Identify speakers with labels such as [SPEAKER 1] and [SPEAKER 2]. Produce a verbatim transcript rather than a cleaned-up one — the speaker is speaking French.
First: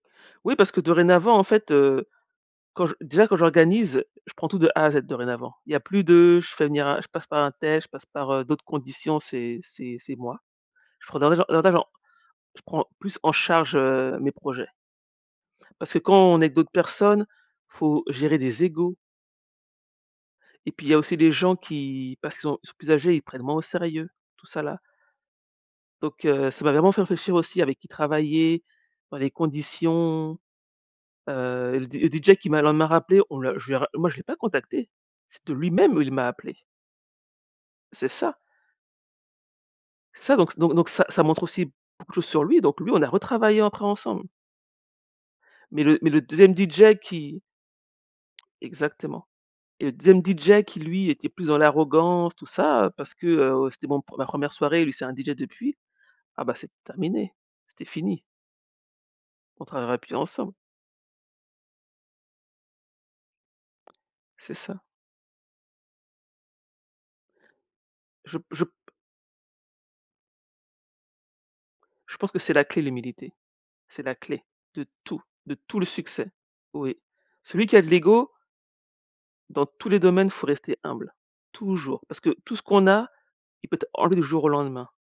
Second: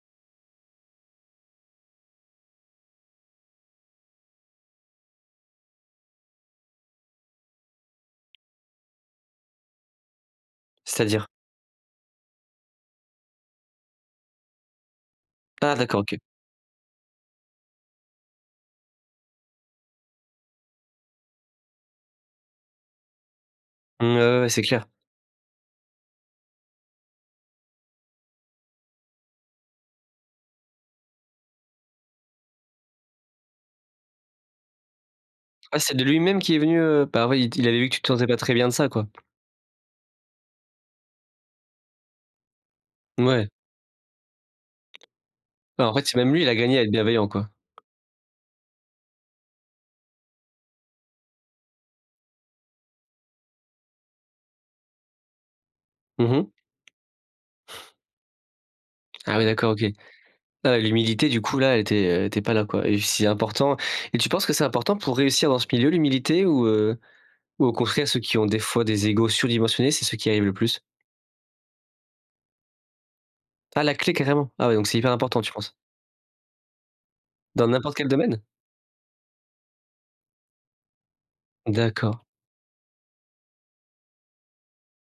[SPEAKER 1] Oui parce que dorénavant, en fait, heu, quand j déjà, quand j'organise, je prends tout de A à Z, dorénavant. Il y a plus de je fais venir un je passe par untel, je passe par, heu, d'autres conditions, c'est c'est c'est moi. Je prends
[SPEAKER 2] C'est-à-dire?
[SPEAKER 1] davantage davantage en je prends plus en charge, heu, mes projets.
[SPEAKER 2] Ah,
[SPEAKER 1] Parce que
[SPEAKER 2] d'accord,
[SPEAKER 1] quand
[SPEAKER 2] OK.
[SPEAKER 1] on aide d'autres personnes, faut gérer des égos. Et puis il y a aussi les gens qui parce qu'ils ont sont plus âgés, ils prennent moins au
[SPEAKER 2] Mmh,
[SPEAKER 1] sérieux
[SPEAKER 2] ouais, ouais,
[SPEAKER 1] tout
[SPEAKER 2] ouais, c'est
[SPEAKER 1] ça, là.
[SPEAKER 2] clair.
[SPEAKER 1] Donc heu, ça m'a vraiment fait réfléchir aussi avec qui travailler, dans les conditions, heu, le D le DJ qui m'a, le lendemain, rappelé, on l'a je l'ai ra moi, je l'ai pas contacté. C'est de
[SPEAKER 2] Ah, c'est
[SPEAKER 1] lui-même,
[SPEAKER 2] de
[SPEAKER 1] heu, il
[SPEAKER 2] lui
[SPEAKER 1] m'a
[SPEAKER 2] même qu'il
[SPEAKER 1] appelée.
[SPEAKER 2] est venu, heu, bah, oui, il t il avait vu que tu te
[SPEAKER 1] C'est
[SPEAKER 2] sentais
[SPEAKER 1] ça.
[SPEAKER 2] pas très bien de ça, quoi.
[SPEAKER 1] C'est ça donc donc donc ça ça montre aussi beaucoup de choses sur lui. Donc lui, on a
[SPEAKER 2] Mouais.
[SPEAKER 1] retravaillé après, ensemble. Mais
[SPEAKER 2] Bah, en
[SPEAKER 1] le
[SPEAKER 2] fait,
[SPEAKER 1] mais
[SPEAKER 2] c'est
[SPEAKER 1] le
[SPEAKER 2] même lui, il
[SPEAKER 1] deuxième
[SPEAKER 2] a gagné à être
[SPEAKER 1] DJ
[SPEAKER 2] bienveillant,
[SPEAKER 1] qui
[SPEAKER 2] quoi.
[SPEAKER 1] exactement et le deuxième DJ qui, lui, était plus dans l'arrogance, tout ça, heu, parce que, heu, c'était mon ma première soirée, lui, c'est un DJ depuis,
[SPEAKER 2] Mmh
[SPEAKER 1] ah,
[SPEAKER 2] mh.
[SPEAKER 1] bah, c'est terminé, c'était fini.
[SPEAKER 2] Ah, oui,
[SPEAKER 1] On
[SPEAKER 2] d'accord, OK.
[SPEAKER 1] travaillera plus ensemble.
[SPEAKER 2] Heu, l'humilité, du coup, là, elle était elle était pas là, quoi et c'est important. Et tu penses que
[SPEAKER 1] C'est
[SPEAKER 2] c'est
[SPEAKER 1] ça.
[SPEAKER 2] important pour réussir dans ce milieu, l'humilité? Ou heu ou au contraire, ceux qui
[SPEAKER 1] Je
[SPEAKER 2] ont,
[SPEAKER 1] p
[SPEAKER 2] des
[SPEAKER 1] je p
[SPEAKER 2] fois, des égos surdimensionnés, c'est ceux qui y arrivent le plus?
[SPEAKER 1] Je pense que c'est la clé, l'humilité.
[SPEAKER 2] Ah, la
[SPEAKER 1] C'est
[SPEAKER 2] clé,
[SPEAKER 1] la clé
[SPEAKER 2] carrément? Ah oui donc
[SPEAKER 1] de
[SPEAKER 2] c'est hyper
[SPEAKER 1] tout,
[SPEAKER 2] important, tu
[SPEAKER 1] de
[SPEAKER 2] penses?
[SPEAKER 1] tout le succès, oui. Celui
[SPEAKER 2] Dans
[SPEAKER 1] qui a de
[SPEAKER 2] n'importe quel
[SPEAKER 1] l'ego
[SPEAKER 2] domaine?
[SPEAKER 1] dans tous les domaines, faut rester humble, toujours parce
[SPEAKER 2] D'accord.
[SPEAKER 1] que tout ce qu'on a, il peut être enlevé du jour au lendemain.